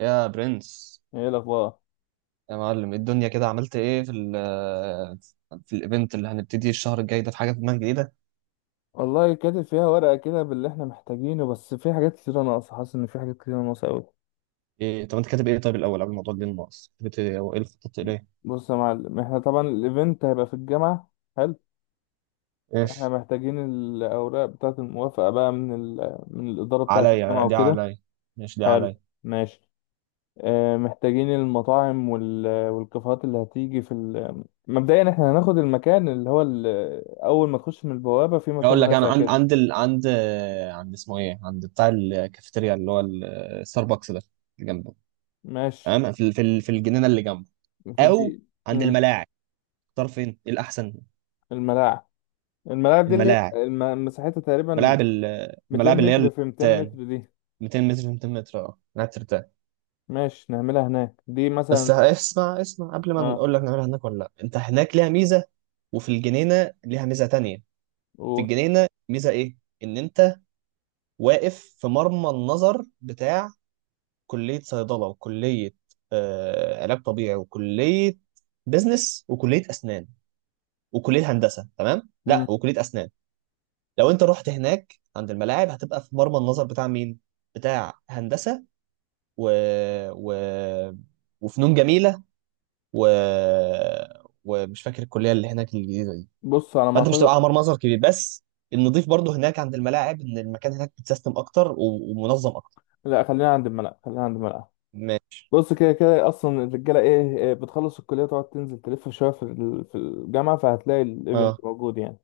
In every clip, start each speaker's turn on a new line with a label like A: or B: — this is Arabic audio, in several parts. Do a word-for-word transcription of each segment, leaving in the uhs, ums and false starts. A: يا برنس،
B: ايه الاخبار؟
A: يا معلم إيه الدنيا؟ كده عملت ايه في ال في الايفنت اللي هنبتدي الشهر الجاي ده؟ في حاجه في دماغك جديده؟
B: والله كاتب فيها ورقه كده باللي احنا محتاجينه، بس في حاجات كتير ناقصه، حاسس ان في حاجات كتير ناقصه قوي.
A: ايه؟ طب انت كاتب ايه؟ طيب الاول قبل الموضوع دي الناقص، كتبت ايه وايه اللي خططت اليه؟
B: بص يا معلم، احنا طبعا الايفنت هيبقى في الجامعه. حلو.
A: ايش؟
B: احنا محتاجين الاوراق بتاعه الموافقه بقى من ال... من الاداره بتاعه الجامعه
A: عليا، دي
B: وكده.
A: عليا. ماشي دي
B: حلو.
A: عليا.
B: ماشي. اه، محتاجين المطاعم وال... والكافيهات اللي هتيجي في ال... مبدئيا احنا هناخد المكان اللي هو ال... اول ما تخش من البوابه في مكان
A: اقول لك انا
B: واسع
A: عند
B: كده.
A: عند ال... عند، عند اسمه ايه، عند بتاع الكافيتيريا اللي هو الستاربكس ده، اللي جنبه.
B: ماشي.
A: تمام، في ال- في ال- في الجنينه اللي جنبه، او
B: دي-
A: عند
B: مم.
A: الملاعب. اختار فين، ايه الاحسن؟
B: الملاعب. الملاعب دي اللي هي
A: الملاعب؟
B: الم- مساحتها تقريبا
A: ملاعب ال-
B: مئتين
A: الملاعب اللي هي
B: متر في مئتين
A: التان.
B: متر دي.
A: مئتين متر مئتين متر، اه قاعد ترتاح؟
B: ماشي نعملها هناك دي
A: بس
B: مثلا.
A: اسمع، اسمع قبل ما
B: اه.
A: نقول لك نعملها هناك ولا لا. انت هناك ليها ميزه، وفي الجنينه ليها ميزه تانية. في
B: و...
A: الجنينه ميزه ايه؟ ان انت واقف في مرمى النظر بتاع كليه صيدله، وكليه آه علاج طبيعي، وكليه بزنس، وكليه اسنان، وكليه هندسه. تمام
B: مم.
A: لا، وكليه اسنان. لو انت رحت هناك عند الملاعب هتبقى في مرمى النظر بتاع مين؟ بتاع هندسه، و... و... وفنون جميله، و... ومش فاكر الكليه اللي هناك الجديده دي.
B: بص، على ما
A: فانت مش هتبقى
B: اعتقد.
A: على مرمزر كبير بس. النضيف برضو هناك عند الملاعب، ان المكان هناك متسيستم اكتر و- ومنظم اكتر.
B: لا، خلينا عند الملعب، خلينا عند الملعب.
A: ماشي.
B: بص كده كده اصلا الرجاله ايه إيه، بتخلص الكليه تقعد تنزل تلف شويه في ال- في الجامعه، فهتلاقي الايفنت
A: اه
B: موجود يعني.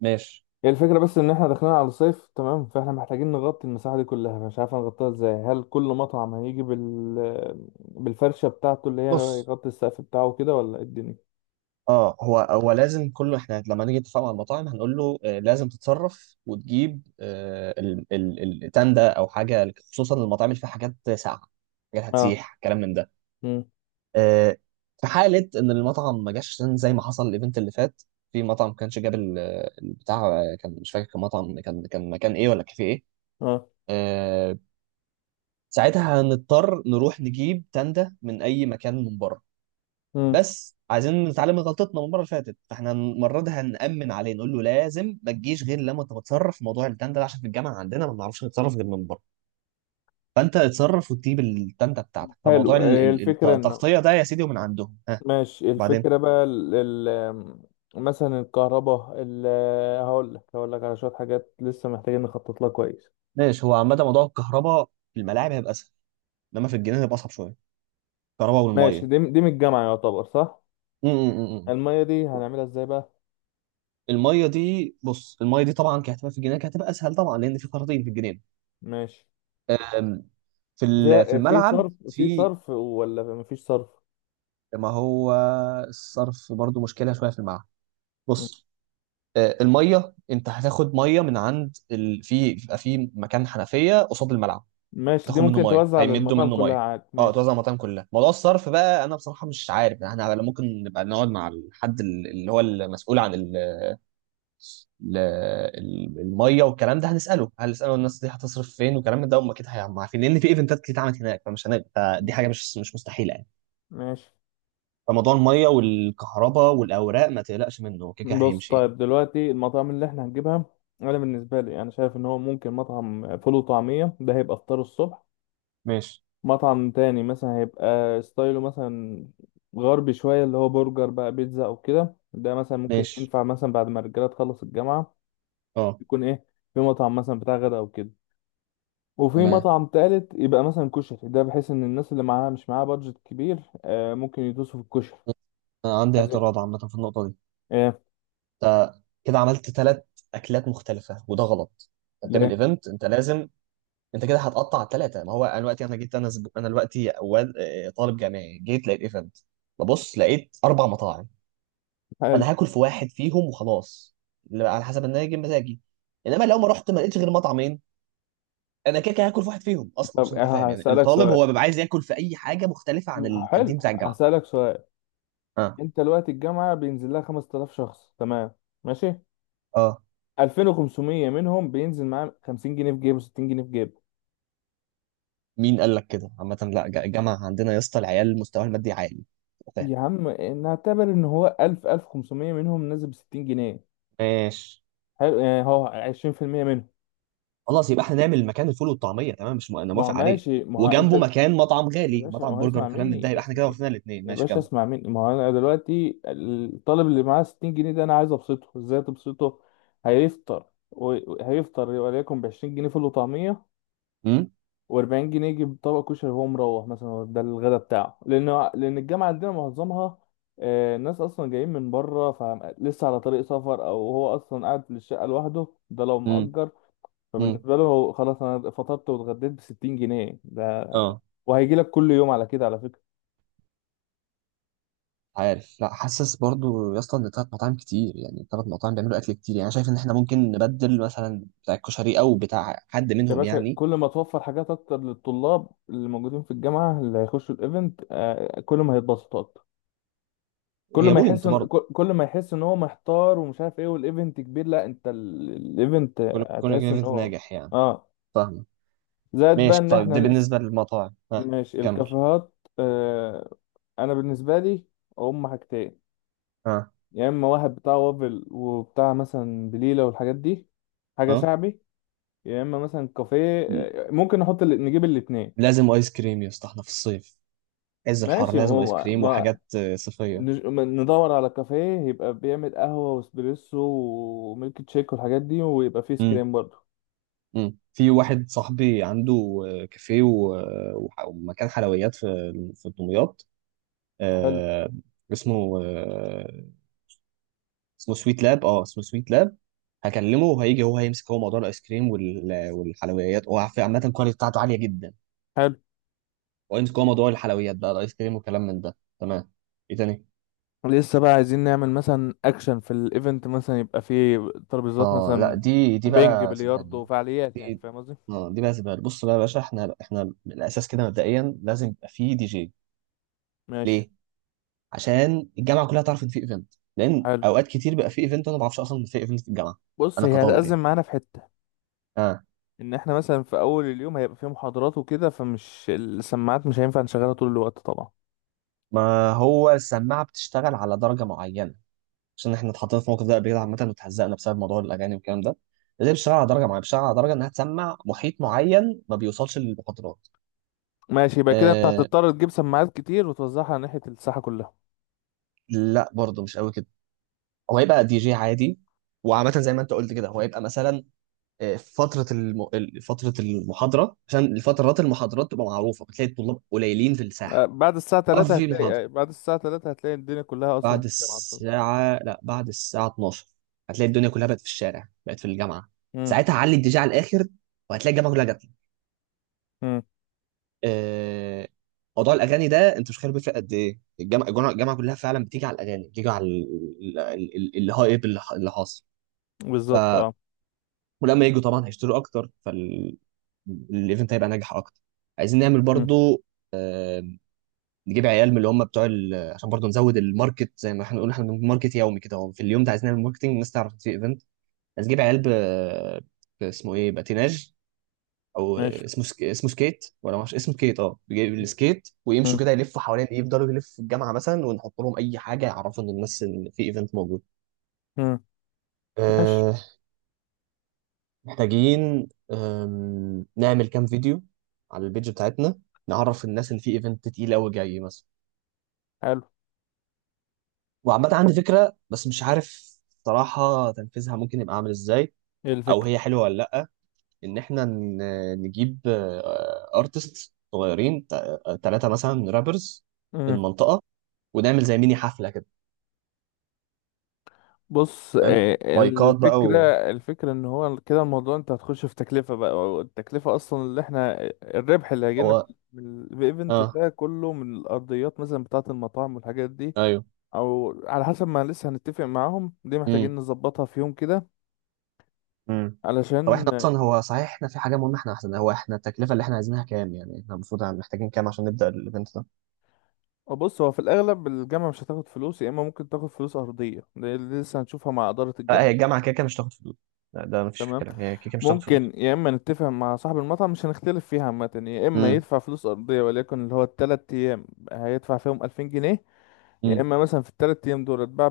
A: ماشي.
B: هي الفكره بس ان احنا داخلين على الصيف، تمام؟ فاحنا محتاجين نغطي المساحه دي كلها، مش عارف نغطيها ازاي. هل كل مطعم هيجي بال بالفرشه بتاعته اللي هي
A: بص،
B: يغطي السقف بتاعه كده ولا إيه الدنيا؟
A: اه، هو هو لازم كله، احنا لما نيجي نتفق مع المطاعم هنقول له آه لازم تتصرف وتجيب آه ال- ال- التندة او حاجه، خصوصا المطاعم اللي فيها حاجات ساقعه، حاجات
B: اه.
A: هتسيح كلام من ده. آه، في حالة إن المطعم ما جاش، عشان زي ما حصل الإيفنت اللي فات في مطعم ما كانش جاب ال- البتاع، آه، كان مش فاكر، كان مطعم، كان كان مكان إيه ولا كافيه إيه.
B: اه.
A: آه، ساعتها هنضطر نروح نجيب تندة من أي مكان من بره.
B: مم.
A: بس عايزين نتعلم من غلطتنا من المرة اللي فاتت، فإحنا المرة دي هنأمن عليه، نقول له لازم ما تجيش غير لما أنت تتصرف في موضوع التندة ده، عشان في الجامعة عندنا ما بنعرفش نتصرف غير من بره. فأنت اتصرف وتجيب التندة بتاعتك، فموضوع
B: حلو.
A: ال-
B: هي
A: ال- الت-
B: الفكرة انه
A: التغطية ده يا سيدي ومن عندهم. ها
B: ماشي.
A: بعدين.
B: الفكرة بقى ال... ال... مثلا الكهرباء ال... هقول لك، هقول لك على شوية حاجات لسه محتاجين نخطط لها كويس.
A: ماشي، هو عامة موضوع الكهرباء في الملاعب هيبقى اسهل، انما في الجنينة هيبقى اصعب شوية، الكهرباء
B: ماشي،
A: والمية.
B: دي دي من الجامعة يعتبر صح.
A: م- م- م- م.
B: المية دي هنعملها ازاي بقى؟
A: المية دي، بص، المية دي طبعا كهتبقى في الجنينة كهتبقى اسهل طبعا، لان في خراطيم في الجنينة.
B: ماشي.
A: أم، في ال- في
B: فيها في
A: الملعب
B: صرف في
A: في،
B: صرف ولا مفيش صرف؟
A: ما هو الصرف برضو مشكلة شوية في الملعب.
B: مم.
A: بص، أه، المية انت هتاخد مية من عند ال... في بيبقى في مكان حنفية قصاد الملعب،
B: ماشي، دي
A: تاخد منه
B: ممكن
A: ميه،
B: توزع
A: هيمدوا
B: للمطاعم
A: منه
B: كلها
A: ميه.
B: عادي.
A: اه توزع
B: ماشي.
A: على المطاعم كلها. موضوع الصرف بقى انا بصراحه مش عارف، احنا على- ممكن نبقى نقعد مع الحد ال- اللي هو المسؤول عن ال- ال- ال- الميه والكلام ده، هنساله هنساله الناس دي هتصرف فين، والكلام ده هم اكيد هيبقوا عارفين، لان في ايفنتات كتير اتعملت هناك، فمش هنبقى، فدي حاجه مش مش مستحيله يعني.
B: ماشي.
A: فموضوع الميه والكهرباء والاوراق ما تقلقش منه، هو كده كده
B: بص
A: هيمشي يعني.
B: طيب دلوقتي المطاعم اللي احنا هنجيبها، انا بالنسبة لي انا شايف ان هو ممكن مطعم فول وطعمية ده هيبقى فطار الصبح.
A: ماشي
B: مطعم تاني مثلا هيبقى ستايله مثلا غربي شوية، اللي هو برجر بقى، بيتزا أو كده، ده مثلا ممكن
A: ماشي.
B: ينفع مثلا بعد ما الرجالة تخلص الجامعة.
A: اه
B: يكون إيه؟ في مطعم مثلا بتاع غدا أو كده. وفي
A: تمام.
B: مطعم تالت يبقى مثلا كشري، ده بحيث إن الناس اللي معاها مش معاها بادجت كبير آه ممكن يدوسوا في الكشري.
A: انا عندي
B: عايزين؟
A: اعتراض عامه في النقطه دي،
B: إيه؟
A: كده عملت ثلاث اكلات مختلفه وده غلط. انت بتعمل
B: ليه؟
A: ايفنت، انت لازم، انت كده هتقطع على الثلاثه. ما هو انا دلوقتي، انا جيت، انا زب... انا دلوقتي واد... آه، طالب جامعي، جيت لقيت ايفنت، ببص لقيت اربع مطاعم،
B: حلو.
A: انا هاكل في واحد فيهم وخلاص، اللي على حسب ان انا جاي مزاجي. انما لو ما رحت ما لقيتش غير مطعمين، انا كده كده هاكل في واحد فيهم اصلا.
B: طب،
A: عشان ابقى
B: آه،
A: فاهم، يعني
B: هسألك
A: الطالب
B: سؤال.
A: هو بيبقى عايز ياكل في اي حاجه مختلفه عن
B: حلو.
A: الكانتين بتاع الجامعه.
B: هسألك سؤال.
A: اه.
B: أنت دلوقتي الجامعة بينزل لها خمستلاف شخص، تمام؟ ماشي.
A: اه.
B: الفين وخمسميه منهم بينزل معاه خمسين جنيه في جيبه، ستين جنيه في جيبه.
A: مين قال لك كده؟ عامه لا، ج- الجامعه عندنا يا اسطى العيال مستواها المادي عالي، فاهم؟
B: يا عم، نعتبر ان هو الف، الف وخمسميه منهم نازل ب ستين جنيه.
A: ماشي.
B: حلو يعني هو عشرين في المية منهم.
A: خلاص يبقى احنا نعمل مكان الفول والطعميه، تمام، مش م... انا
B: ما هو
A: موافق عليه،
B: ماشي، ما هو انت.
A: وجنبه مكان مطعم
B: يا
A: غالي،
B: باشا ما
A: مطعم
B: هو
A: برجر
B: اسمع
A: وكلام من ده، يبقى
B: مني،
A: احنا كده وفينا الاثنين،
B: يا
A: ماشي
B: باشا
A: كمل.
B: اسمع مني، ما هو انا دلوقتي الطالب اللي معاه ستين جنيه ده انا عايز ابسطه ازاي، تبسطه. هيفطر، وهيفطر وليكن ب عشرين جنيه فول وطعميه،
A: امم.
B: واربعين جنيه يجيب طبق كشري وهو مروح مثلا، هو ده الغدا بتاعه، لان لان الجامعه عندنا معظمها آه، الناس اصلا جايين من بره، فلسه على طريق سفر، او هو اصلا قاعد في الشقه لوحده، ده لو
A: امم.
B: مأجر.
A: امم.
B: فبالنسبه له هو خلاص، انا فطرت واتغديت ب ستين جنيه ده،
A: اه.
B: وهيجي لك كل يوم على كده على فكره.
A: عارف، لا حاسس برضو يا اسطى ان ثلاث مطاعم كتير يعني، ثلاث مطاعم بيعملوا اكل كتير يعني، أنا شايف ان احنا ممكن نبدل مثلا بتاع الكشري او بتاع حد
B: يا
A: منهم
B: باشا،
A: يعني.
B: كل ما توفر حاجات اكتر للطلاب اللي موجودين في الجامعه اللي هيخشوا الايفنت، آه، كل ما هيتبسطوا. كل
A: هي
B: ما يحس
A: بوينت
B: ان
A: برضه،
B: كل كل ما يحس ان هو محتار ومش عارف ايه، والايفنت كبير، لا انت ال- الايفنت
A: كل كل
B: هتحس ان
A: ايفنت
B: هو،
A: ناجح يعني.
B: اه،
A: فاهم.
B: زائد بقى
A: ماشي
B: ان
A: طيب،
B: احنا
A: ده
B: لسه.
A: بالنسبه للمطاعم. ها
B: ماشي.
A: كمل.
B: الكافيهات، آه. انا بالنسبه لي هم حاجتين.
A: ها.
B: يا اما واحد بتاع وافل وبتاع مثلا بليله والحاجات دي، حاجه
A: ها.
B: شعبي، يا اما مثلا كافيه،
A: م-
B: آه، ممكن نحط ال- نجيب الاتنين.
A: لازم ايس كريم يا اسطى، احنا في الصيف، عز الحر،
B: ماشي.
A: لازم ايس
B: ما
A: كريم
B: ما-
A: وحاجات آه، صيفيه.
B: نج- ندور على كافيه يبقى بيعمل قهوة واسبريسو وميلك تشيك والحاجات دي ويبقى فيه
A: امم.
B: سكريم برضه.
A: امم. في واحد صاحبي عنده آه، كافيه و- وح- ومكان حلويات في في دمياط،
B: حلو.
A: آه، اسمه آه، اسمه سويت لاب، اه اسمه سويت لاب. هكلمه وهيجي، هو هيمسك هو موضوع الايس كريم وال- والحلويات، هو عارف، عامه الكواليتي بتاعته عاليه جدا.
B: حلو.
A: هو يمسك هو موضوع الحلويات بقى، الايس كريم وكلام من ده، تمام. ايه تاني؟
B: لسه بقى عايزين نعمل مثلا اكشن في الايفنت، مثلا يبقى فيه ترابيزات
A: اه لا،
B: مثلا
A: دي دي
B: بينج،
A: بقى سيبها
B: بلياردو،
A: لي.
B: وفعاليات، يعني فاهم قصدي.
A: اه دي بقى زباله. بص بقى يا باشا، احنا احنا من الاساس كده مبدئيا لازم يبقى فيه دي جي.
B: ماشي.
A: ليه؟ عشان الجامعه كلها تعرف ان في ايفنت، لان
B: حلو.
A: اوقات كتير بيبقى في ايفنت انا ما بعرفش اصلا ان في ايفنت في الجامعه،
B: بص
A: انا
B: هي
A: كطالب يعني.
B: هتأزم معانا في حتة
A: اه
B: ان احنا مثلا في اول اليوم هيبقى فيه محاضرات وكده فمش السماعات مش هينفع نشغلها طول الوقت طبعا
A: ما هو السماعه بتشتغل على درجه معينه، عشان احنا اتحطينا في موقف ده قبل كده عامه واتهزقنا بسبب موضوع الاغاني والكلام ده. لازم بتشتغل على درجه معينه، بتشتغل على درجه انها تسمع محيط معين ما بيوصلش للمخاطرات.
B: ماشي يبقى كده انت
A: آه
B: هتضطر تجيب سماعات كتير وتوزعها على ناحية الساحة كلها
A: لا برضه مش قوي كده، هو هيبقى دي جي عادي. وعامة زي ما انت قلت كده هو هيبقى مثلا فترة الم... ال- فترة المحاضرة، عشان الفترات المحاضرات تبقى معروفة بتلاقي الطلاب قليلين في
B: آه،
A: الساحة،
B: بعد الساعة تلاتة
A: في محاضرة.
B: هتلاقي آه، بعد الساعة تلاتة هتلاقي الدنيا كلها أصلا
A: بعد
B: في الجامعة بتاعتك.
A: الساعة لا بعد الساعة اتناشر هتلاقي الدنيا كلها بقت في الشارع، بقت في الجامعة،
B: مم.
A: ساعتها علي الدي جي على الآخر وهتلاقي الجامعة كلها جت لك.
B: مم.
A: آه، موضوع الأغاني ده أنت مش خير، بيفرق قد إيه الجامعة، الجامعة الجامعة كلها فعلا بتيجي على الأغاني، بتيجي على ال- ال- ال- الهايب اللي ح- اللي حاصل. ف
B: بالظبط اه
A: ولما يجوا طبعا هيشتروا أكتر، فال الايفنت هيبقى ناجح اكتر. عايزين نعمل
B: مم.
A: برضو، آه، نجيب عيال من اللي هم بتوع ال... عشان برضه نزود الماركت، زي ما احنا بنقول احنا بنعمل ماركت يومي كده، هو في اليوم ده عايز نعمل ماركتنج، الناس تعرف إن في ايفنت. عايز نجيب عيال ب... ب- اسمه ايه، باتيناج، او
B: ماشي
A: اسمه سك... اسمه سكيت، ولا معرفش، اسمه سكيت، اه بيجيب السكيت ويمشوا
B: مم.
A: كده يلفوا حوالين ايه، يفضلوا يلفوا في الجامعه مثلا، ونحط لهم اي حاجه يعرفوا ان الناس ان في ايفنت موجود.
B: مم. ماشي
A: أه... محتاجين أم... نعمل كام فيديو على البيج بتاعتنا، نعرف الناس ان في ايفنت تقيل قوي جاي مثلا.
B: حلو
A: وعامة عندي فكرة بس مش عارف صراحة تنفيذها ممكن يبقى عامل ازاي،
B: ايه
A: او
B: الفكرة؟
A: هي حلوة ولا لأ. ان احنا ن- نجيب ارتست صغيرين، ثلاثة مثلا رابرز في
B: مم.
A: المنطقة، ونعمل زي ميني حفلة كده،
B: بص،
A: فاهم،
B: آه،
A: مايكات بقى
B: الفكرة
A: و...
B: الفكرة ان هو كده الموضوع، انت هتخش في تكلفة بقى، والتكلفة اصلا اللي احنا الربح اللي هيجيلنا
A: هو.
B: من الايفنت
A: اه.
B: ده كله من الارضيات مثلا بتاعة المطاعم والحاجات دي،
A: ايوه.
B: او على حسب ما لسه هنتفق معاهم، دي محتاجين
A: امم.
B: نظبطها في يوم كده
A: امم. طب
B: علشان.
A: احنا اصلا، هو صحيح احنا في حاجة مهمة، احنا احسن، هو احنا التكلفة اللي احنا عايزينها كام يعني؟ احنا المفروض محتاجين كام عشان نبدأ الايفنت ده؟
B: آه، بص، هو في الأغلب الجامعة مش هتاخد فلوس، يا إما ممكن تاخد فلوس أرضية، ده اللي لسه هنشوفها مع إدارة
A: آه، هي
B: الجامعة.
A: الجامعة كده كده مش هتاخد فلوس. لا ده مفيش في
B: تمام.
A: كلام، هي كده كده مش هتاخد
B: ممكن
A: فلوس.
B: يا إما نتفق مع صاحب المطعم، مش هنختلف فيها عامة، يا إما
A: امم.
B: يدفع فلوس أرضية وليكن اللي هو التلات أيام هيدفع فيهم ألفين جنيه، يا إما مثلا في التلات أيام دول اتباع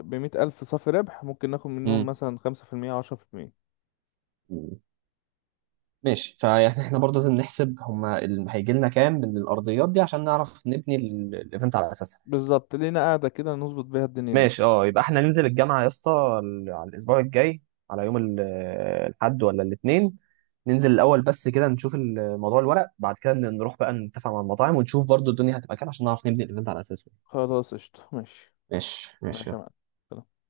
B: بمية ألف صافي ربح، ممكن ناخد منهم
A: امم.
B: مثلا خمسة في المية أو عشرة في المية.
A: ماشي، فيعني احنا برضه لازم نحسب هما اللي هيجي لنا كام من الارضيات دي، عشان نعرف نبني ال- الايفنت على اساسها.
B: بالظبط، لينا قاعدة كده نظبط بيها الدنيا دي.
A: ماشي، اه يبقى احنا ننزل الجامعه يا اسطى ال- على الاسبوع الجاي، على يوم ال- الاحد ولا الاثنين، ننزل الاول بس كده نشوف ال- موضوع الورق، بعد كده نروح بقى نتفق مع المطاعم، ونشوف برضه الدنيا هتبقى كام عشان نعرف نبني الايفنت على اساسه.
B: خلاص قشطة. ماشي.
A: ماشي ماشي.
B: ماشي يا معلم.